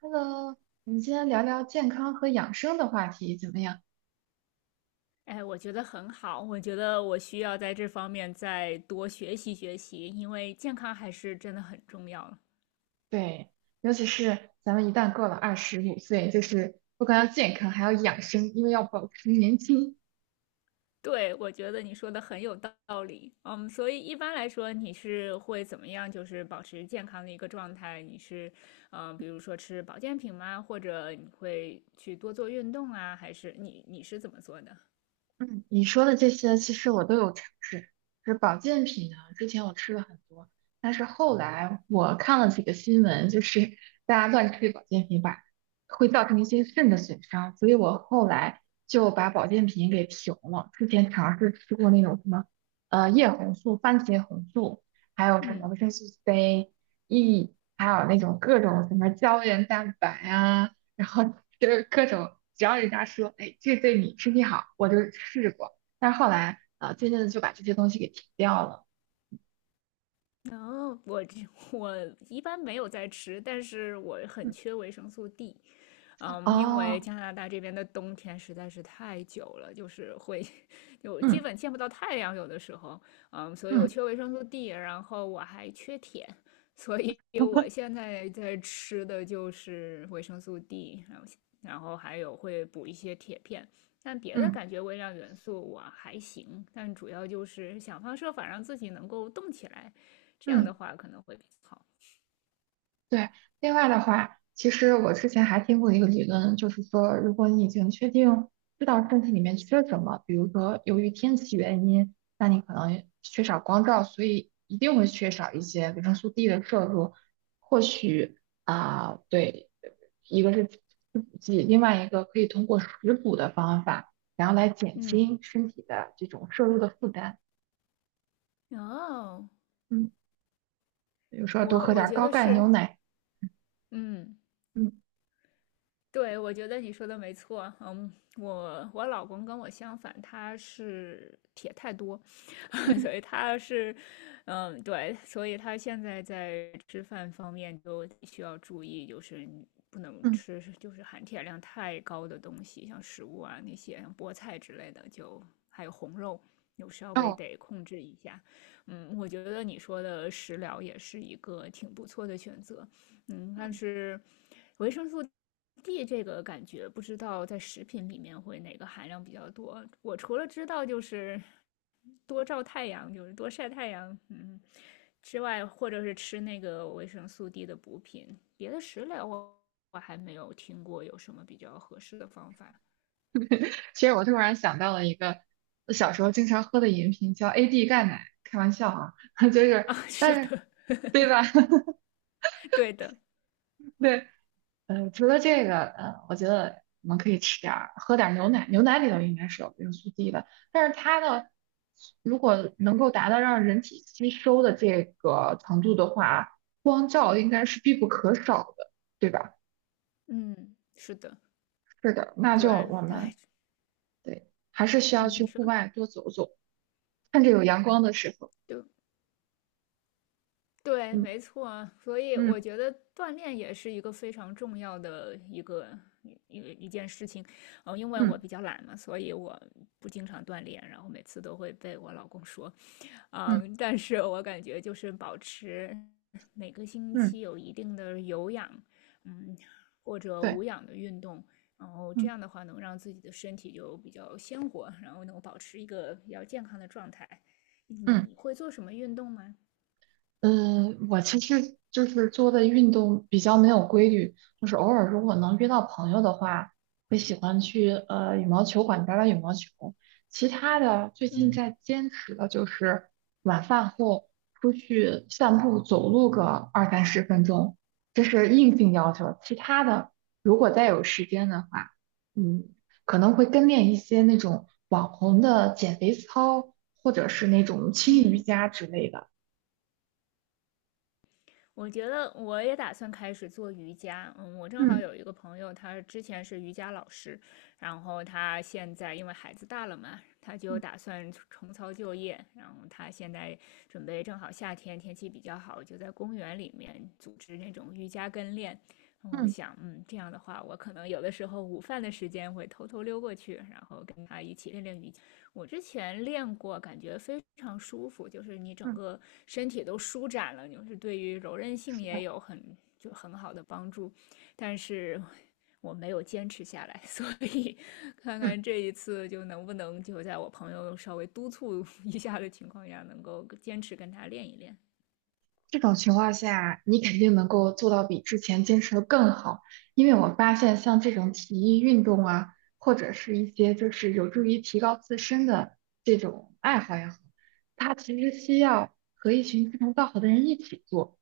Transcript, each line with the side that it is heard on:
right: Hello，我们今天聊聊健康和养生的话题怎么样？
left: 哎，我觉得很好，我觉得我需要在这方面再多学习学习，因为健康还是真的很重要了。
right: 对。尤其是咱们一旦过了25岁，就是不光要健康，还要养生，因为要保持年轻。
left: 对，我觉得你说的很有道理。嗯，所以一般来说，你是会怎么样，就是保持健康的一个状态？你是，嗯、比如说吃保健品吗？或者你会去多做运动啊？还是你是怎么做的？
right: 嗯，你说的这些其实我都有尝试。就是保健品呢，之前我吃了很多，但是后来我看了几个新闻，就是大家乱吃保健品吧，会造成一些肾的损伤，所以我后来就把保健品给停了。之前尝试吃过那种什么，叶红素、番茄红素，还有什么
left: 嗯，
right: 维生素 C、E，还有那种各种什么胶原蛋白啊，然后。就是各种，只要人家说，哎，这对你身体好，我就试过。但是后来啊，渐渐的就把这些东西给停掉了。
left: 然后我一般没有在吃，但是我很
right: 嗯
left: 缺维生素 D。因为
right: 哦，
left: 加拿大这边的冬天实在是太久了，就是会 就基
right: 嗯
left: 本见不到太阳，有的时候，所以我
right: 嗯
left: 缺维生素 D，然后我还缺铁，所以 我现在在吃的就是维生素 D，然后还有会补一些铁片，但别的
right: 嗯
left: 感觉微量元素我还行，但主要就是想方设法让自己能够动起来，这样
right: 嗯，
left: 的话可能会比较好。
right: 对。另外的话，其实我之前还听过一个理论，就是说，如果你已经确定知道身体里面缺什么，比如说由于天气原因，那你可能缺少光照，所以一定会缺少一些维生素 D 的摄入。或许啊，对，一个是吃补剂，另外一个可以通过食补的方法，然后来减
left: 嗯，
right: 轻身体的这种摄入的负担。
left: 哦，
right: 嗯，比如说多
left: 我
right: 喝点
left: 我
right: 儿
left: 觉
right: 高
left: 得
right: 钙牛
left: 是，
right: 奶。
left: 嗯。
right: 嗯
left: 对，我觉得你说的没错。嗯，我老公跟我相反，他是铁太多，
right: 嗯
left: 所以他是，嗯，对，所以他现在在吃饭方面就需要注意，就是你不能
right: 嗯
left: 吃就是含铁量太高的东西，像食物啊那些，像菠菜之类的，就还有红肉，有稍微
right: 哦。
left: 得控制一下。我觉得你说的食疗也是一个挺不错的选择。但是维生素 D 这个感觉不知道在食品里面会哪个含量比较多。我除了知道就是多照太阳，就是多晒太阳，之外，或者是吃那个维生素 D 的补品，别的食疗我还没有听过有什么比较合适的方法
right: 其实我突然想到了一个我小时候经常喝的饮品，叫 AD 钙奶。开玩笑啊，就是，
left: 啊。是
right: 但是，
left: 的，
right: 对吧？
left: 对的，
right: 对，除了这个，我觉得我们可以吃点儿，喝点儿牛奶。牛奶里头应该是有维生素 D 的，但是它呢，如果能够达到让人体吸收的这个程度的话，光照应该是必不可少的，对吧？
left: 嗯，是的，
right: 是的，那就
left: 对，
right: 我们
left: 哎，
right: 对，还是需要
left: 嗯，
right: 去
left: 你说，
right: 户外多走走，趁着有阳光的时候。
left: 对，对，
right: 嗯
left: 没错啊，所以我
right: 嗯。
left: 觉得锻炼也是一个非常重要的一个一一一件事情。因为我
right: 嗯
left: 比较懒嘛，所以我不经常锻炼，然后每次都会被我老公说，
right: 嗯
left: 但是我感觉就是保持每个星
right: 嗯，
left: 期有一定的有氧，嗯，或者
right: 对，
left: 无氧的运动，然后这
right: 嗯，
left: 样的话能让自己的身体就比较鲜活，然后能保持一个比较健康的状态。
right: 嗯。
left: 你会做什么运动吗？
right: 嗯，我其实就是做的运动比较没有规律，就是偶尔如果能约到朋友的话，会喜欢去羽毛球馆打打羽毛球。其他的最近
left: 嗯
right: 在坚持的就是晚饭后出去散步走路个二三十分钟，这是硬性要求。其他的如果再有时间的话，嗯，可能会跟练一些那种网红的减肥操，或者是那种轻瑜
left: 嗯。
right: 伽之类的。
left: 我觉得我也打算开始做瑜伽。嗯，我正好
right: 嗯。
left: 有一个朋友，他之前是瑜伽老师，然后他现在因为孩子大了嘛，他就打算重操旧业。然后他现在准备正好夏天天气比较好，就在公园里面组织那种瑜伽跟练。然后我
right: 嗯
left: 想，这样的话，我可能有的时候午饭的时间会偷偷溜过去，然后跟他一起练练瑜伽。我之前练过，感觉非常舒服，就是你整
right: 嗯，
left: 个身体都舒展了，就是对于柔韧性
right: 是
left: 也
right: 的，
left: 有很就很好的帮助。但是我没有坚持下来，所以看
right: 嗯，
left: 看这一次就能不能就在我朋友稍微督促 一下的情况下，能够坚持跟他练一练。
right: 这种情况下，你肯定能够做到比之前坚持的更好，因为我发现像这种体育运动啊，或者是一些就是有助于提高自身的这种爱好也好，它其实需要和一群志同道合的人一起做，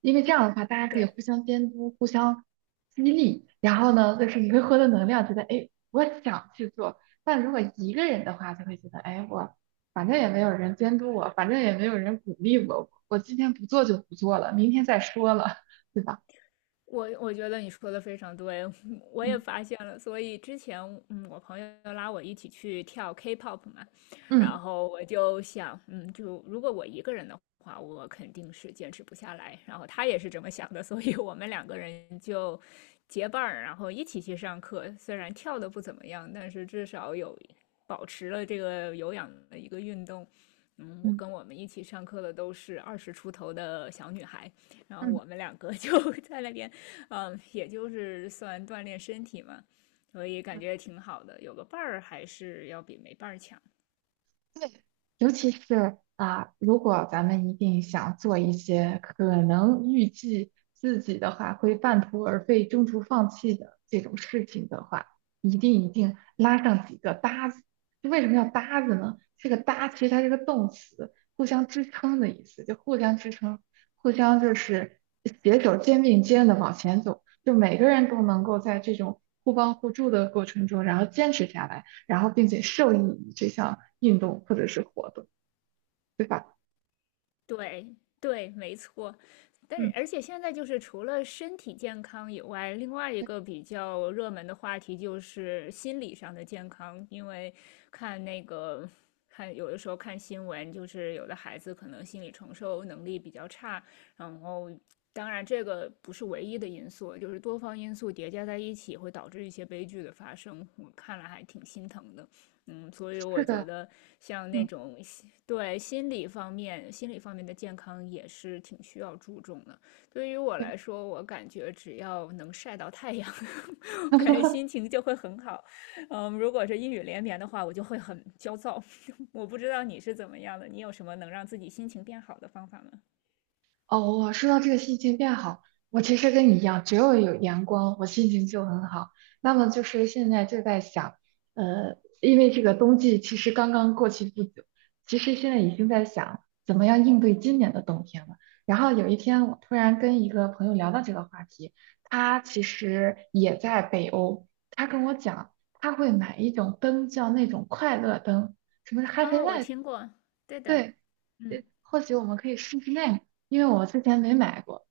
right: 因为这样的话，大家可以
left: 对，
right: 互相监督、互相激励，然后呢，就是你会获得能量，觉得哎，我想去做。但如果一个人的话，就会觉得，哎，我反正也没有人监督我，反正也没有人鼓励我，我今天不做就不做了，明天再说了，对吧？
left: 我觉得你说的非常对，我也
right: 嗯
left: 发现了。所以之前，我朋友拉我一起去跳 K-pop 嘛，然
right: 嗯
left: 后我就想，就如果我一个人的话，我肯定是坚持不下来。然后他也是这么想的，所以我们两个人就结伴儿，然后一起去上课。虽然跳的不怎么样，但是至少有保持了这个有氧的一个运动。我
right: 嗯
left: 跟我们一起上课的都是二十出头的小女孩，然后
right: 嗯，
left: 我们两个 就在那边，也就是算锻炼身体嘛，所以感
right: 嗯
left: 觉挺好的。有个伴儿还是要比没伴儿强。
right: 对，尤其是啊，如果咱们一定想做一些可能预计自己的话会半途而废、中途放弃的这种事情的话，一定一定拉上几个搭子。就为什么要搭子呢？这个搭其实它是个动词，互相支撑的意思，就互相支撑，互相就是携手肩并肩的往前走，就每个人都能够在这种互帮互助的过程中，然后坚持下来。然后并且受益于这项运动或者是活动，对吧？
left: 对对，没错。但
right: 嗯，
left: 是，而且现在就是除了身体健康以外，另外一
right: 对，
left: 个比较热门的话题就是心理上的健康。因为看那个，看有的时候看新闻，就是有的孩子可能心理承受能力比较差，然后当然这个不是唯一的因素，就是多方因素叠加在一起会导致一些悲剧的发生。我看了还挺心疼的。所以我
right: 是
left: 觉
right: 的，
left: 得像那
right: 嗯，
left: 种对，心理方面的健康也是挺需要注重的。对于我
right: 对。
left: 来说，我感觉只要能晒到太阳，我感觉心情就会很好。如果是阴雨连绵的话，我就会很焦躁。我不知道你是怎么样的，你有什么能让自己心情变好的方法吗？
right: 哦，我说到这个心情变好，我其实跟你一样，只要有阳光，我心情就很好。那么就是现在就在想，因为这个冬季其实刚刚过去不久，其实现在已经在想怎么样应对今年的冬天了。然后有一天，我突然跟一个朋友聊到这个话题，他其实也在北欧，他跟我讲，他会买一种灯，叫那种快乐灯，什么是 Happy
left: 哦，我
right: Light。
left: 听过，对的，
right: 对，
left: 嗯。
right: 或许我们可以试试那个，因为我之前没买过。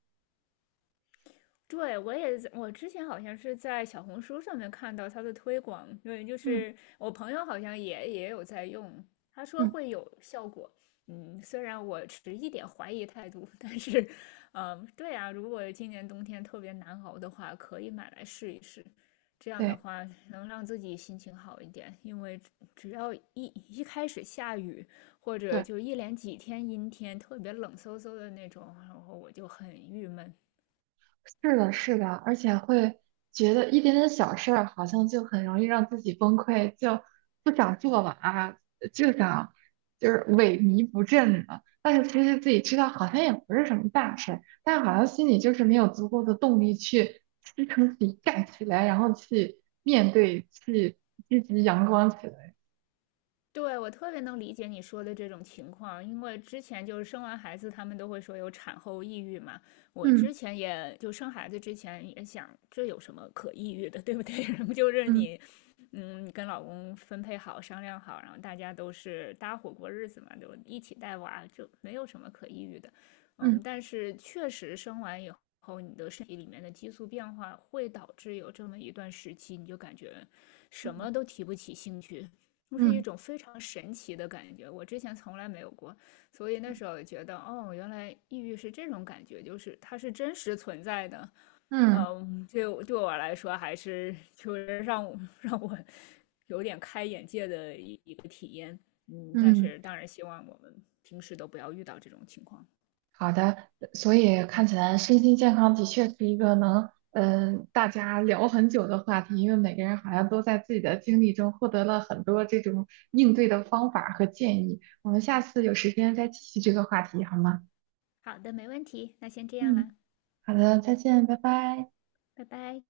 left: 对，我也在，我之前好像是在小红书上面看到它的推广，因为就
right: 嗯
left: 是我朋友好像也有在用，他说
right: 嗯，
left: 会有效果。虽然我持一点怀疑态度，但是，嗯，对啊，如果今年冬天特别难熬的话，可以买来试一试。这样的
right: 对
left: 话能让自己心情好一点，因为只要一开始下雨，或者
right: 对，
left: 就一连几天阴天，特别冷飕飕的那种，然后我就很郁闷。
right: 是的，是的，而且会觉得一点点小事儿好像就很容易让自己崩溃，就不想做了啊，就想就是萎靡不振了。但是其实自己知道好像也不是什么大事儿，但好像心里就是没有足够的动力去支撑自己干起来，然后去面对，去积极阳光起来。
left: 对，我特别能理解你说的这种情况，因为之前就是生完孩子，他们都会说有产后抑郁嘛。我之
right: 嗯
left: 前也就生孩子之前也想，这有什么可抑郁的，对不对？然后就是
right: 嗯
left: 你跟老公分配好、商量好，然后大家都是搭伙过日子嘛，就一起带娃，就没有什么可抑郁的。
right: 嗯
left: 但是确实生完以后，你的身体里面的激素变化会导致有这么一段时期，你就感觉什
right: 嗯
left: 么都提不起兴趣，就是一
right: 嗯
left: 种非常神奇的感觉，我之前从来没有过，所以那时候觉得，哦，原来抑郁是这种感觉，就是它是真实存在的。
right: 嗯。
left: 对，对我来说，还是就是让我有点开眼界的一个体验。但
right: 嗯，
left: 是当然希望我们平时都不要遇到这种情况。
right: 好的，所以看起来身心健康的确是一个能，大家聊很久的话题，因为每个人好像都在自己的经历中获得了很多这种应对的方法和建议。我们下次有时间再继续这个话题，好吗？
left: 好的，没问题，那先这样
right: 嗯，
left: 啦，
right: 好的，再见，拜拜。
left: 拜拜。